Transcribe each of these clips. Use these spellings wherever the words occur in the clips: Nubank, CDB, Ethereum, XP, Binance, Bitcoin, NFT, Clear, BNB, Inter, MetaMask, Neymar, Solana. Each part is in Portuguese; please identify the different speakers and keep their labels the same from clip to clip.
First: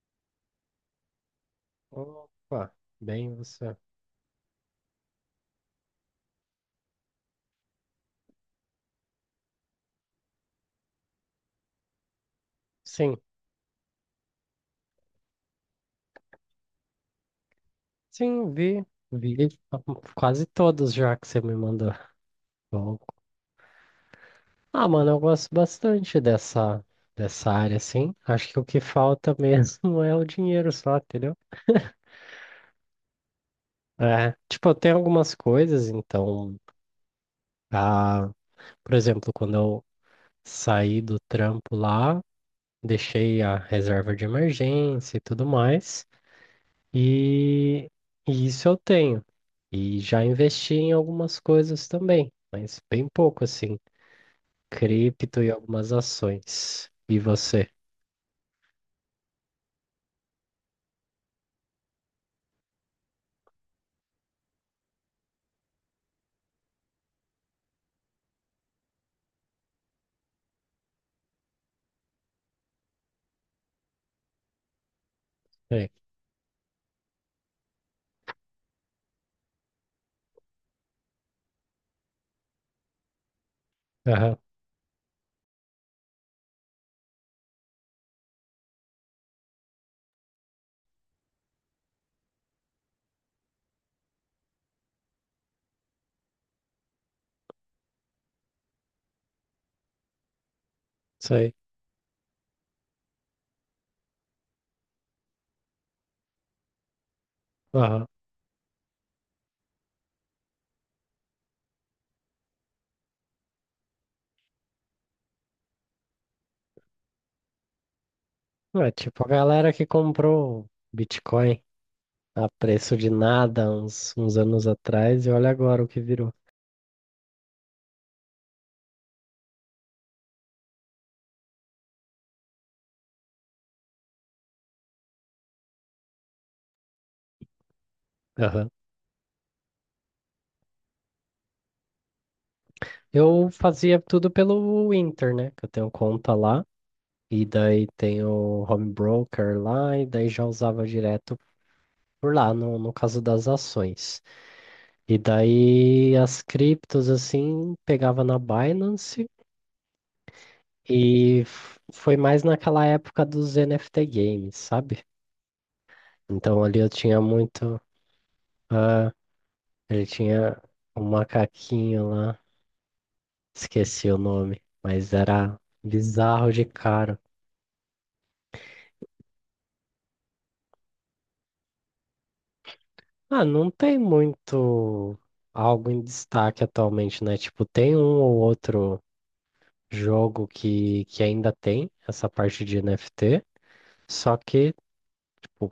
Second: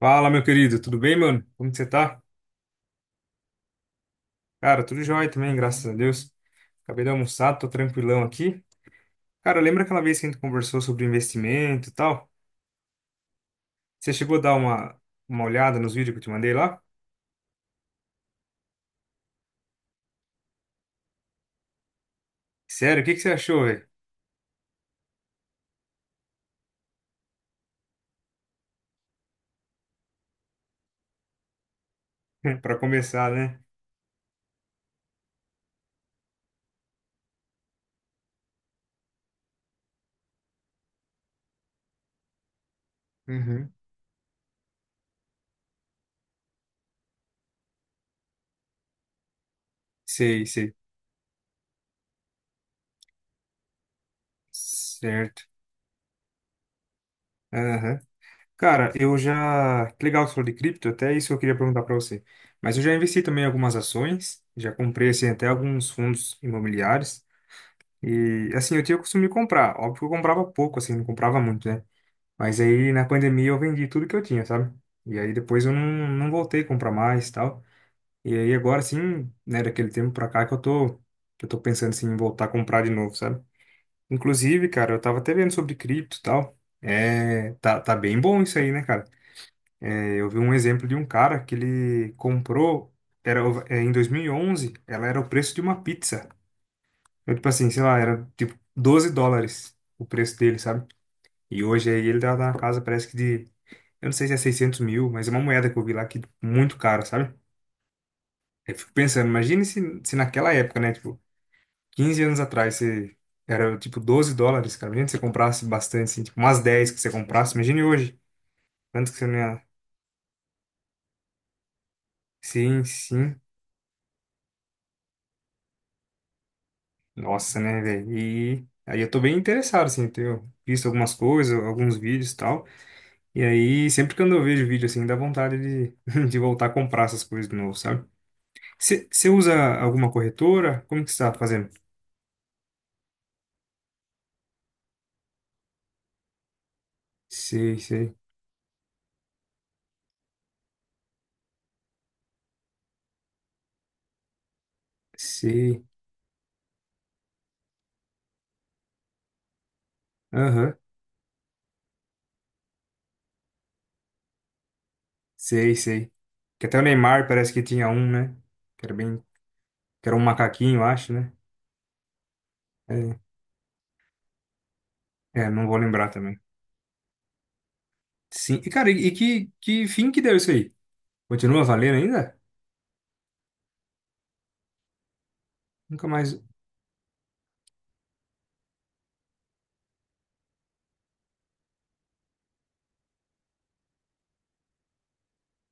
Speaker 1: Fala, meu querido, tudo bem, mano? Como que você tá?
Speaker 2: Opa, bem você.
Speaker 1: Cara, tudo jóia também, graças a Deus. Acabei de almoçar, tô tranquilão aqui. Cara, lembra aquela vez que a gente conversou sobre investimento e tal?
Speaker 2: Sim,
Speaker 1: Você chegou a dar uma olhada nos vídeos que eu te mandei lá?
Speaker 2: sim, vi quase todos já que você me mandou. Bom.
Speaker 1: Sério, o que que você achou, velho?
Speaker 2: Ah, mano, eu gosto bastante dessa área, assim. Acho que o que falta mesmo é o dinheiro só, entendeu?
Speaker 1: Pra começar, né?
Speaker 2: É, tipo, eu tenho algumas coisas, então, ah, por exemplo, quando eu saí do trampo lá, deixei a
Speaker 1: Uhum.
Speaker 2: reserva de emergência e tudo mais. E, e isso eu tenho. E já
Speaker 1: Sei,
Speaker 2: investi
Speaker 1: sei.
Speaker 2: em algumas coisas também, mas bem pouco assim, cripto
Speaker 1: Certo.
Speaker 2: e algumas ações. E você?
Speaker 1: Aham. Cara, eu já. Que legal que você falou de cripto, até isso eu queria perguntar pra você. Mas eu já investi também em algumas ações, já comprei assim, até alguns fundos imobiliários. E assim, eu tinha o costume de comprar. Óbvio que eu comprava pouco, assim, não comprava muito, né? Mas aí na pandemia eu vendi tudo que eu tinha, sabe? E aí depois eu
Speaker 2: É,
Speaker 1: não voltei a comprar mais e tal. E aí agora sim, né, daquele tempo pra cá que eu tô pensando assim, em voltar a comprar de novo, sabe?
Speaker 2: aham,
Speaker 1: Inclusive, cara, eu tava até vendo sobre cripto e tal. É, tá bem bom isso aí, né, cara? É, eu vi um exemplo de um cara que ele comprou, em 2011, ela era o preço de uma pizza. Eu, tipo assim, sei lá, era tipo US$ 12 o preço dele, sabe?
Speaker 2: isso aí.
Speaker 1: E hoje aí ele tá na casa, parece que de. Eu não sei se é 600.000, mas é uma moeda que eu vi lá que tipo, muito cara, sabe?
Speaker 2: Aham.
Speaker 1: Aí eu fico pensando, imagine se naquela época, né? Tipo, 15 anos atrás, você era tipo US$ 12, cara. Imagina se você comprasse bastante, assim, tipo umas 10 que você comprasse. Imagine hoje.
Speaker 2: É,
Speaker 1: Quanto que
Speaker 2: tipo
Speaker 1: você
Speaker 2: a
Speaker 1: não ia.
Speaker 2: galera que comprou Bitcoin a
Speaker 1: Sim,
Speaker 2: preço de
Speaker 1: sim.
Speaker 2: nada uns anos atrás e olha agora o que virou.
Speaker 1: Nossa, né, velho? E aí eu tô bem interessado, assim, tenho visto algumas coisas, alguns vídeos e tal. E aí, sempre que eu vejo vídeo assim, dá vontade de, de voltar a comprar essas coisas de novo, sabe?
Speaker 2: Aham.
Speaker 1: Você usa alguma corretora? Como que você tá fazendo?
Speaker 2: Eu fazia tudo pelo Inter, né? Que eu tenho conta lá. E
Speaker 1: Sei,
Speaker 2: daí
Speaker 1: sei,
Speaker 2: tem o home broker lá, e daí já usava direto por lá, no caso das ações. E
Speaker 1: sei.
Speaker 2: daí as criptos, assim, pegava na Binance
Speaker 1: Aham,
Speaker 2: e foi mais naquela época dos NFT games, sabe?
Speaker 1: sei, sei.
Speaker 2: Então
Speaker 1: Que
Speaker 2: ali
Speaker 1: até o
Speaker 2: eu tinha
Speaker 1: Neymar parece que
Speaker 2: muito.
Speaker 1: tinha um, né? Que era
Speaker 2: Ah,
Speaker 1: bem,
Speaker 2: ele
Speaker 1: que era um
Speaker 2: tinha
Speaker 1: macaquinho, eu
Speaker 2: um
Speaker 1: acho, né?
Speaker 2: macaquinho lá,
Speaker 1: É,
Speaker 2: esqueci o nome, mas
Speaker 1: é,
Speaker 2: era
Speaker 1: não vou lembrar também.
Speaker 2: bizarro de caro.
Speaker 1: Sim, e cara, e que fim que deu isso aí? Continua valendo ainda?
Speaker 2: Ah, não tem muito algo em
Speaker 1: Nunca mais.
Speaker 2: destaque atualmente, né? Tipo, tem um ou outro jogo que ainda tem essa parte de NFT. Só que, pô,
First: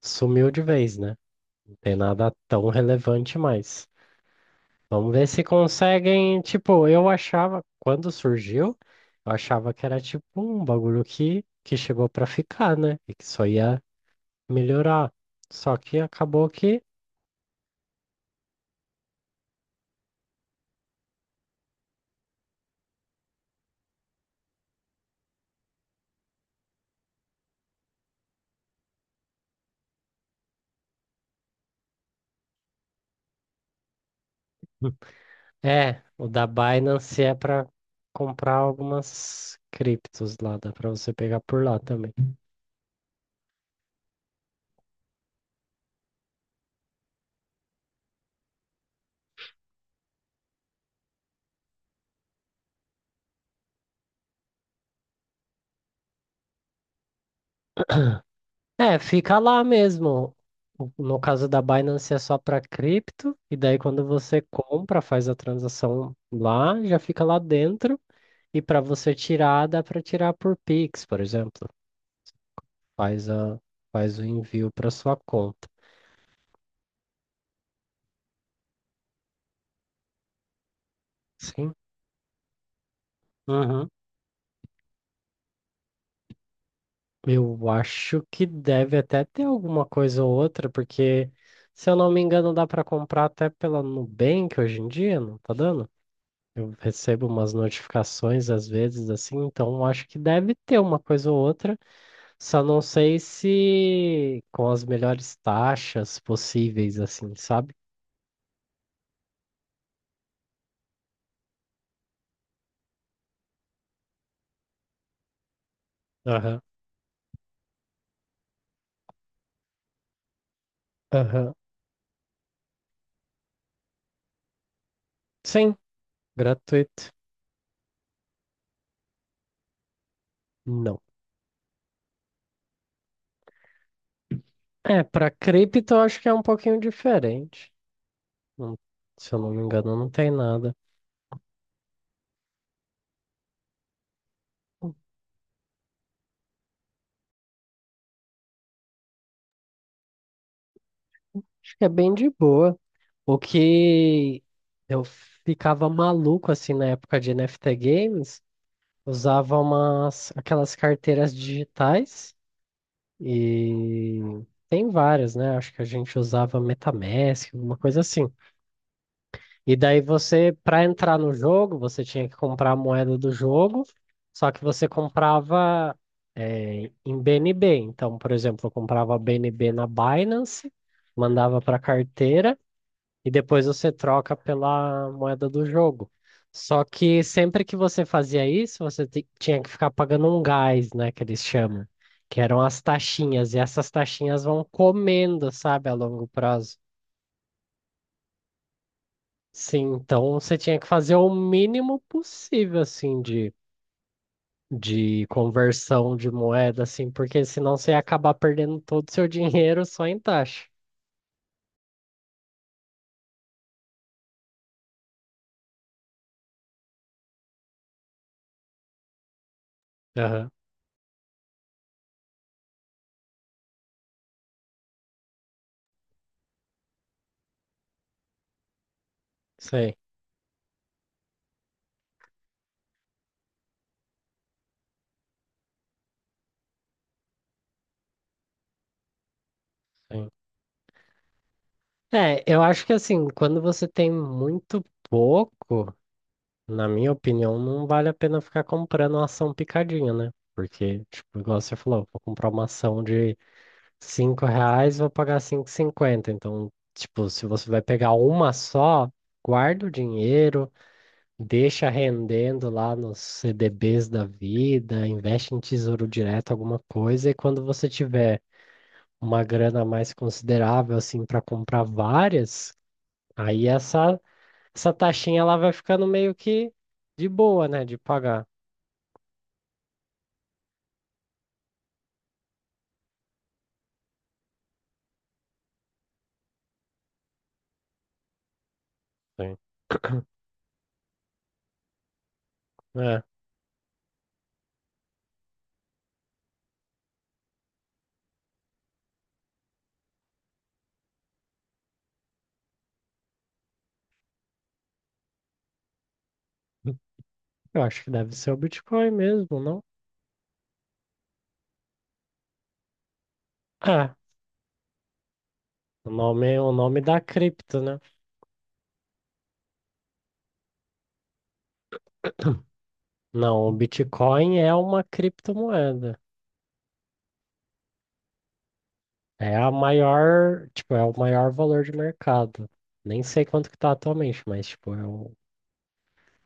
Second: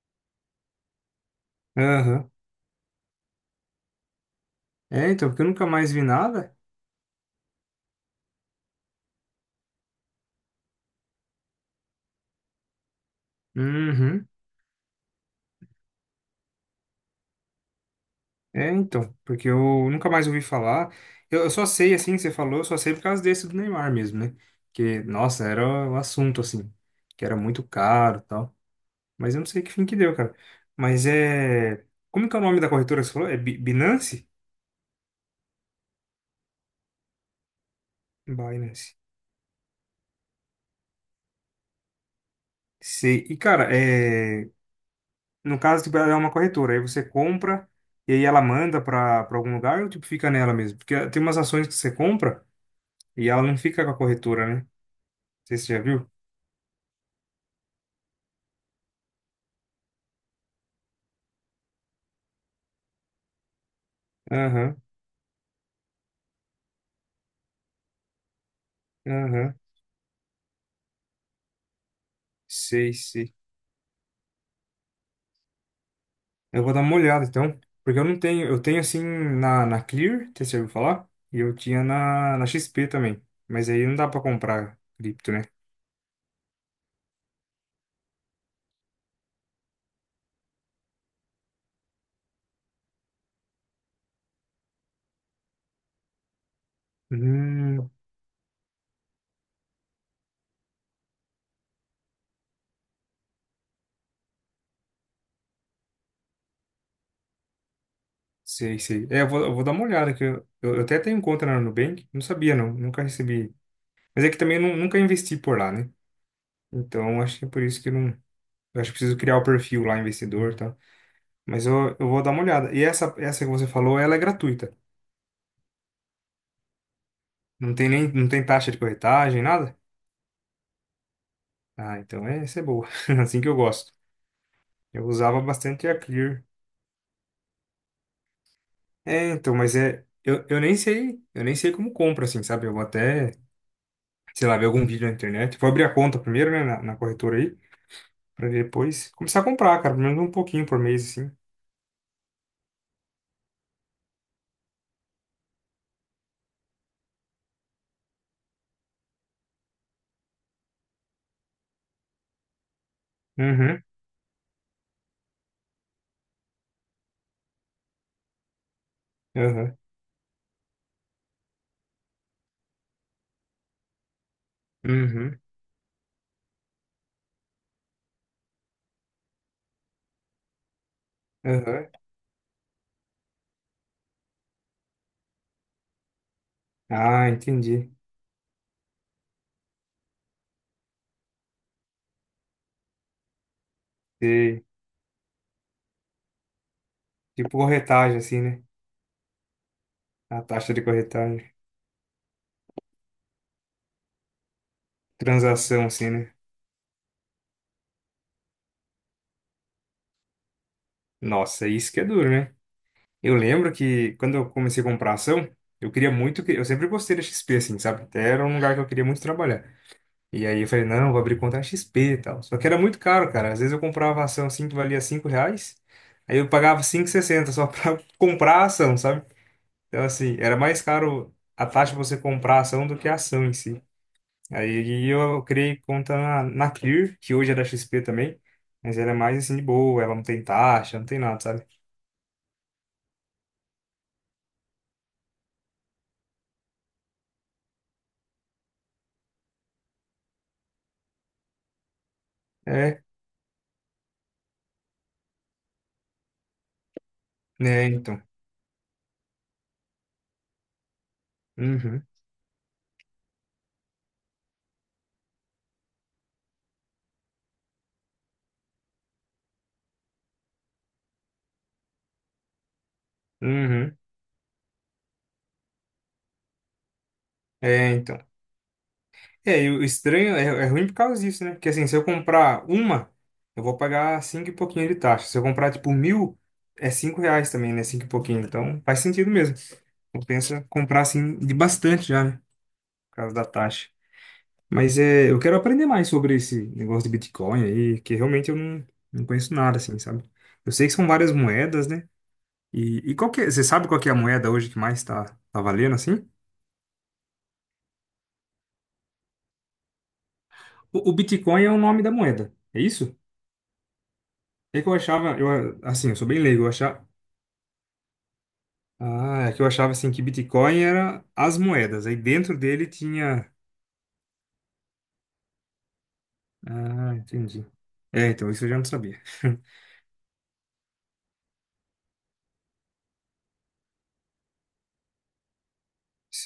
Speaker 2: sumiu de vez, né? Não tem nada
Speaker 1: Aham.
Speaker 2: tão relevante mais.
Speaker 1: É,
Speaker 2: Vamos ver
Speaker 1: então, porque
Speaker 2: se
Speaker 1: eu nunca mais vi
Speaker 2: conseguem.
Speaker 1: nada.
Speaker 2: Tipo, eu achava, quando surgiu, eu achava que era tipo um bagulho que chegou pra ficar, né? E que só ia
Speaker 1: Uhum.
Speaker 2: melhorar. Só que acabou que.
Speaker 1: É, então, porque eu nunca mais ouvi falar. Eu só sei, assim, que você falou, eu só sei por causa desse do Neymar mesmo, né? Que, nossa, era o assunto, assim, que era muito caro e tal. Mas eu não sei que fim que deu, cara. Mas é. Como que é o nome da corretora que você falou? É Binance?
Speaker 2: É, o da Binance é pra comprar
Speaker 1: Binance.
Speaker 2: algumas criptos lá, dá pra você pegar por lá também.
Speaker 1: Sei. E, cara, é. No caso, tipo, ela é uma corretora, aí você compra e aí ela manda pra algum lugar ou, tipo, fica nela mesmo? Porque tem umas ações que você compra e ela não fica com a corretora, né? Não sei se você já viu.
Speaker 2: É, fica lá mesmo. No caso da Binance é só para cripto, e daí quando você
Speaker 1: Aham,
Speaker 2: compra, faz a transação lá, já fica lá dentro, e para você
Speaker 1: aham.
Speaker 2: tirar, dá para tirar por Pix, por exemplo.
Speaker 1: Sei,
Speaker 2: Faz
Speaker 1: sei.
Speaker 2: a, faz o envio para sua conta.
Speaker 1: Eu vou dar uma olhada então, porque eu não tenho, eu tenho assim na Clear, que você já ouviu falar? E eu
Speaker 2: Sim.
Speaker 1: tinha na XP também, mas aí
Speaker 2: Uhum.
Speaker 1: não dá pra comprar cripto, né?
Speaker 2: Eu acho que deve até ter alguma coisa ou outra, porque se eu não me engano, dá para comprar até pela Nubank hoje em dia, não tá dando? Eu recebo umas
Speaker 1: Hum,
Speaker 2: notificações às vezes assim, então acho que deve ter uma coisa ou outra, só não sei se com as melhores taxas possíveis, assim, sabe?
Speaker 1: sei, sei. É, eu vou dar uma olhada, que eu até tenho conta na Nubank, não sabia não, nunca recebi. Mas é que também eu nunca investi por lá, né?
Speaker 2: Aham,
Speaker 1: Então acho que é por isso que eu não. Eu acho que preciso criar o perfil lá, investidor e tal.
Speaker 2: aham.
Speaker 1: Mas eu vou dar uma olhada. E essa que você falou, ela é gratuita.
Speaker 2: Sim, gratuito.
Speaker 1: Não tem nem, não tem taxa de corretagem, nada?
Speaker 2: Não.
Speaker 1: Ah, então é, essa é boa. Assim que eu gosto.
Speaker 2: É,
Speaker 1: Eu
Speaker 2: para
Speaker 1: usava bastante
Speaker 2: cripto
Speaker 1: a
Speaker 2: eu acho que é um
Speaker 1: Clear.
Speaker 2: pouquinho diferente. Não,
Speaker 1: É,
Speaker 2: se eu não
Speaker 1: então,
Speaker 2: me
Speaker 1: mas
Speaker 2: engano,
Speaker 1: é.
Speaker 2: não tem
Speaker 1: Eu
Speaker 2: nada.
Speaker 1: nem sei como compra, assim, sabe? Eu vou até, sei lá, ver algum vídeo na internet. Vou abrir a conta primeiro, né, na corretora aí, pra depois começar a comprar, cara, pelo menos um pouquinho por mês, assim.
Speaker 2: Acho que é bem de boa. O que eu ficava maluco assim na época de NFT Games. Usava umas, aquelas carteiras digitais
Speaker 1: Uhum,
Speaker 2: e tem várias, né? Acho que a gente usava MetaMask, alguma coisa assim. E
Speaker 1: uhum,
Speaker 2: daí você, para entrar no jogo, você tinha que comprar a moeda do jogo, só que você
Speaker 1: uhum,
Speaker 2: comprava em BNB. Então, por exemplo, eu comprava BNB na Binance, mandava para a
Speaker 1: uhum.
Speaker 2: carteira e depois você troca pela moeda do jogo. Só que
Speaker 1: Ah,
Speaker 2: sempre que
Speaker 1: entendi.
Speaker 2: você fazia isso, você tinha que ficar pagando um gás, né, que eles chamam, que eram as taxinhas, e essas taxinhas vão
Speaker 1: Sei.
Speaker 2: comendo, sabe, a longo prazo.
Speaker 1: Tipo corretagem, assim, né?
Speaker 2: Sim, então
Speaker 1: A
Speaker 2: você
Speaker 1: taxa
Speaker 2: tinha
Speaker 1: de
Speaker 2: que fazer o
Speaker 1: corretagem.
Speaker 2: mínimo possível, assim, de
Speaker 1: Transação, assim,
Speaker 2: conversão de
Speaker 1: né?
Speaker 2: moeda, assim, porque senão você ia acabar perdendo todo o seu dinheiro só em taxa.
Speaker 1: Nossa, isso que é duro, né? Eu lembro que quando eu comecei a comprar ação, eu queria muito, eu sempre gostei da XP, assim, sabe? Até era um lugar que eu queria muito trabalhar. E
Speaker 2: Aham,
Speaker 1: aí eu falei, não, vou abrir conta na XP e tal. Só que era muito caro, cara. Às vezes eu comprava ação assim que valia R$ 5, aí eu pagava 5,60 só pra comprar a ação, sabe?
Speaker 2: sei.
Speaker 1: Então, assim, era mais caro a taxa de você comprar a ação do que a ação em si. Aí eu criei conta na Clear, que hoje é da XP também, mas ela é mais assim de boa, ela não
Speaker 2: Sim.
Speaker 1: tem taxa, não tem nada, sabe?
Speaker 2: É, eu acho que assim, quando você tem muito pouco, na minha opinião, não vale a pena ficar comprando uma ação picadinha, né? Porque, tipo, igual você falou, vou comprar uma ação
Speaker 1: É,
Speaker 2: de 5 reais, vou pagar 5,50. Então, tipo, se você vai
Speaker 1: né,
Speaker 2: pegar
Speaker 1: então.
Speaker 2: uma só, guarda o dinheiro, deixa
Speaker 1: Uhum.
Speaker 2: rendendo lá nos CDBs da vida, investe em tesouro direto, alguma coisa, e quando você tiver uma grana mais considerável, assim, para comprar várias, aí
Speaker 1: Uhum.
Speaker 2: essa taxinha ela vai ficando meio que de boa, né,
Speaker 1: É,
Speaker 2: de
Speaker 1: então.
Speaker 2: pagar.
Speaker 1: É, e o estranho é ruim por causa disso, né? Porque assim, se eu comprar uma, eu vou pagar cinco e pouquinho de taxa. Se eu comprar, tipo, 1.000, é R$ 5 também, né? Cinco e pouquinho. Então, faz sentido mesmo.
Speaker 2: Sim.
Speaker 1: Compensa comprar, assim, de bastante já, né? Por
Speaker 2: É.
Speaker 1: causa da taxa. Mas é, eu quero aprender mais sobre esse negócio de Bitcoin aí, que realmente eu não conheço nada, assim, sabe? Eu sei que são várias moedas, né? E qual que é, você sabe qual que é a moeda hoje que mais tá, valendo, assim?
Speaker 2: Eu acho que deve ser o Bitcoin mesmo, não?
Speaker 1: O Bitcoin é o nome da moeda, é isso?
Speaker 2: É,
Speaker 1: É que eu achava, eu,
Speaker 2: o
Speaker 1: assim, eu sou bem
Speaker 2: nome,
Speaker 1: leigo, eu
Speaker 2: o nome
Speaker 1: achava,
Speaker 2: da cripto, né?
Speaker 1: ah, é que eu achava, assim, que Bitcoin era as moedas, aí dentro dele tinha,
Speaker 2: Não, o Bitcoin é uma criptomoeda.
Speaker 1: ah, entendi. É, então, isso eu já não sabia.
Speaker 2: É a maior, tipo, é o maior valor de mercado. Nem sei quanto que tá atualmente, mas, tipo, é o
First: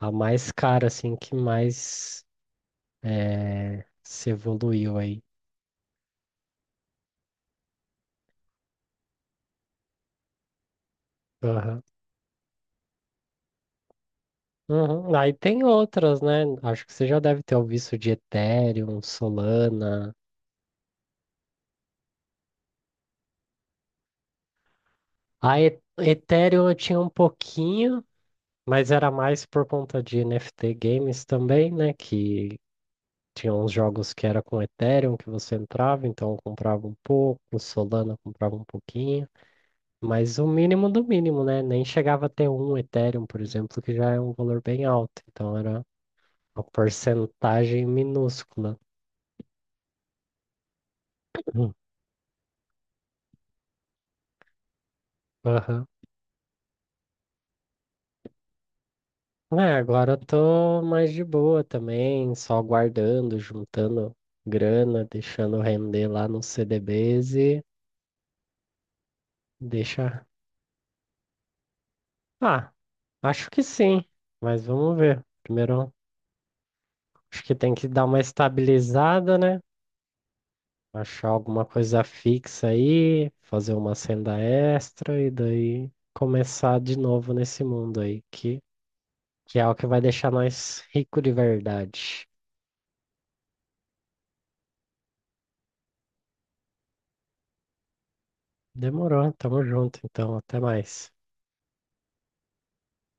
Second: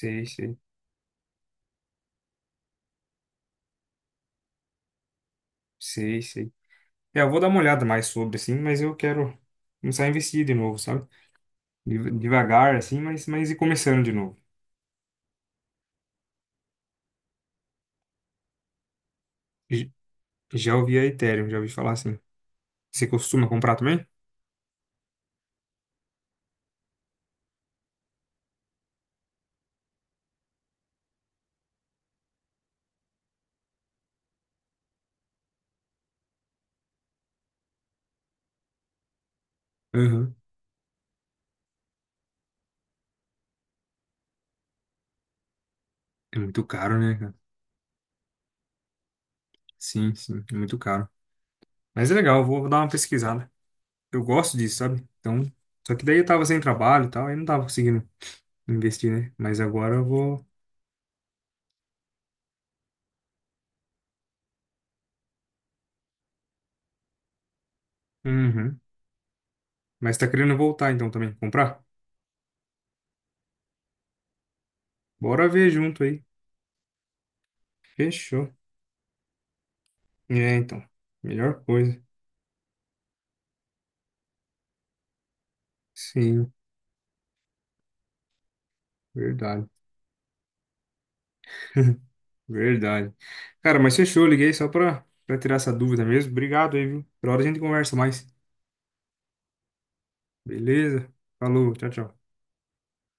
Speaker 2: a mais
Speaker 1: sei,
Speaker 2: cara, assim, que mais é, se evoluiu aí.
Speaker 1: sei, sei. É, eu vou dar uma olhada mais sobre, assim, mas eu quero começar a investir de novo, sabe?
Speaker 2: Aham.
Speaker 1: Devagar, assim, mas e começando de novo.
Speaker 2: Uhum. Aí tem outras, né? Acho que você já deve ter ouvido isso de Ethereum,
Speaker 1: J-
Speaker 2: Solana.
Speaker 1: Já ouvi a Ethereum, já ouvi falar assim. Você costuma comprar também?
Speaker 2: A Ethereum eu tinha um pouquinho. Mas era mais por conta de NFT games também, né? Que tinha uns jogos que era com Ethereum que você entrava, então eu comprava um pouco, Solana comprava um pouquinho,
Speaker 1: Uhum.
Speaker 2: mas o mínimo do mínimo, né? Nem chegava a ter um Ethereum, por exemplo, que já é um valor bem alto, então era
Speaker 1: É
Speaker 2: uma
Speaker 1: muito caro, né, cara?
Speaker 2: porcentagem minúscula.
Speaker 1: Sim, sim, é muito caro.
Speaker 2: Hum.
Speaker 1: Mas é legal, eu vou dar uma pesquisada. Eu gosto disso, sabe? Então,
Speaker 2: Aham.
Speaker 1: só que daí eu tava sem trabalho e tal, aí não tava conseguindo investir, né? Mas
Speaker 2: É,
Speaker 1: agora eu
Speaker 2: agora eu
Speaker 1: vou.
Speaker 2: tô mais de boa também, só guardando, juntando grana, deixando render lá nos CDBs e
Speaker 1: Uhum. Mas
Speaker 2: deixa.
Speaker 1: tá querendo voltar então também, comprar?
Speaker 2: Ah, acho que sim, mas vamos ver.
Speaker 1: Bora ver
Speaker 2: Primeiro,
Speaker 1: junto aí.
Speaker 2: acho que tem que dar uma
Speaker 1: Fechou.
Speaker 2: estabilizada, né?
Speaker 1: É, então.
Speaker 2: Achar
Speaker 1: Melhor
Speaker 2: alguma
Speaker 1: coisa.
Speaker 2: coisa fixa aí, fazer uma senda extra e daí
Speaker 1: Sim,
Speaker 2: começar de novo nesse mundo aí, que é
Speaker 1: verdade.
Speaker 2: o que vai deixar nós rico de verdade.
Speaker 1: Verdade. Cara, mas fechou, liguei só pra tirar essa dúvida mesmo. Obrigado aí, viu? Por hora a gente conversa mais.
Speaker 2: Demorou, tamo junto, então, até
Speaker 1: Beleza?
Speaker 2: mais.
Speaker 1: Falou, tchau, tchau.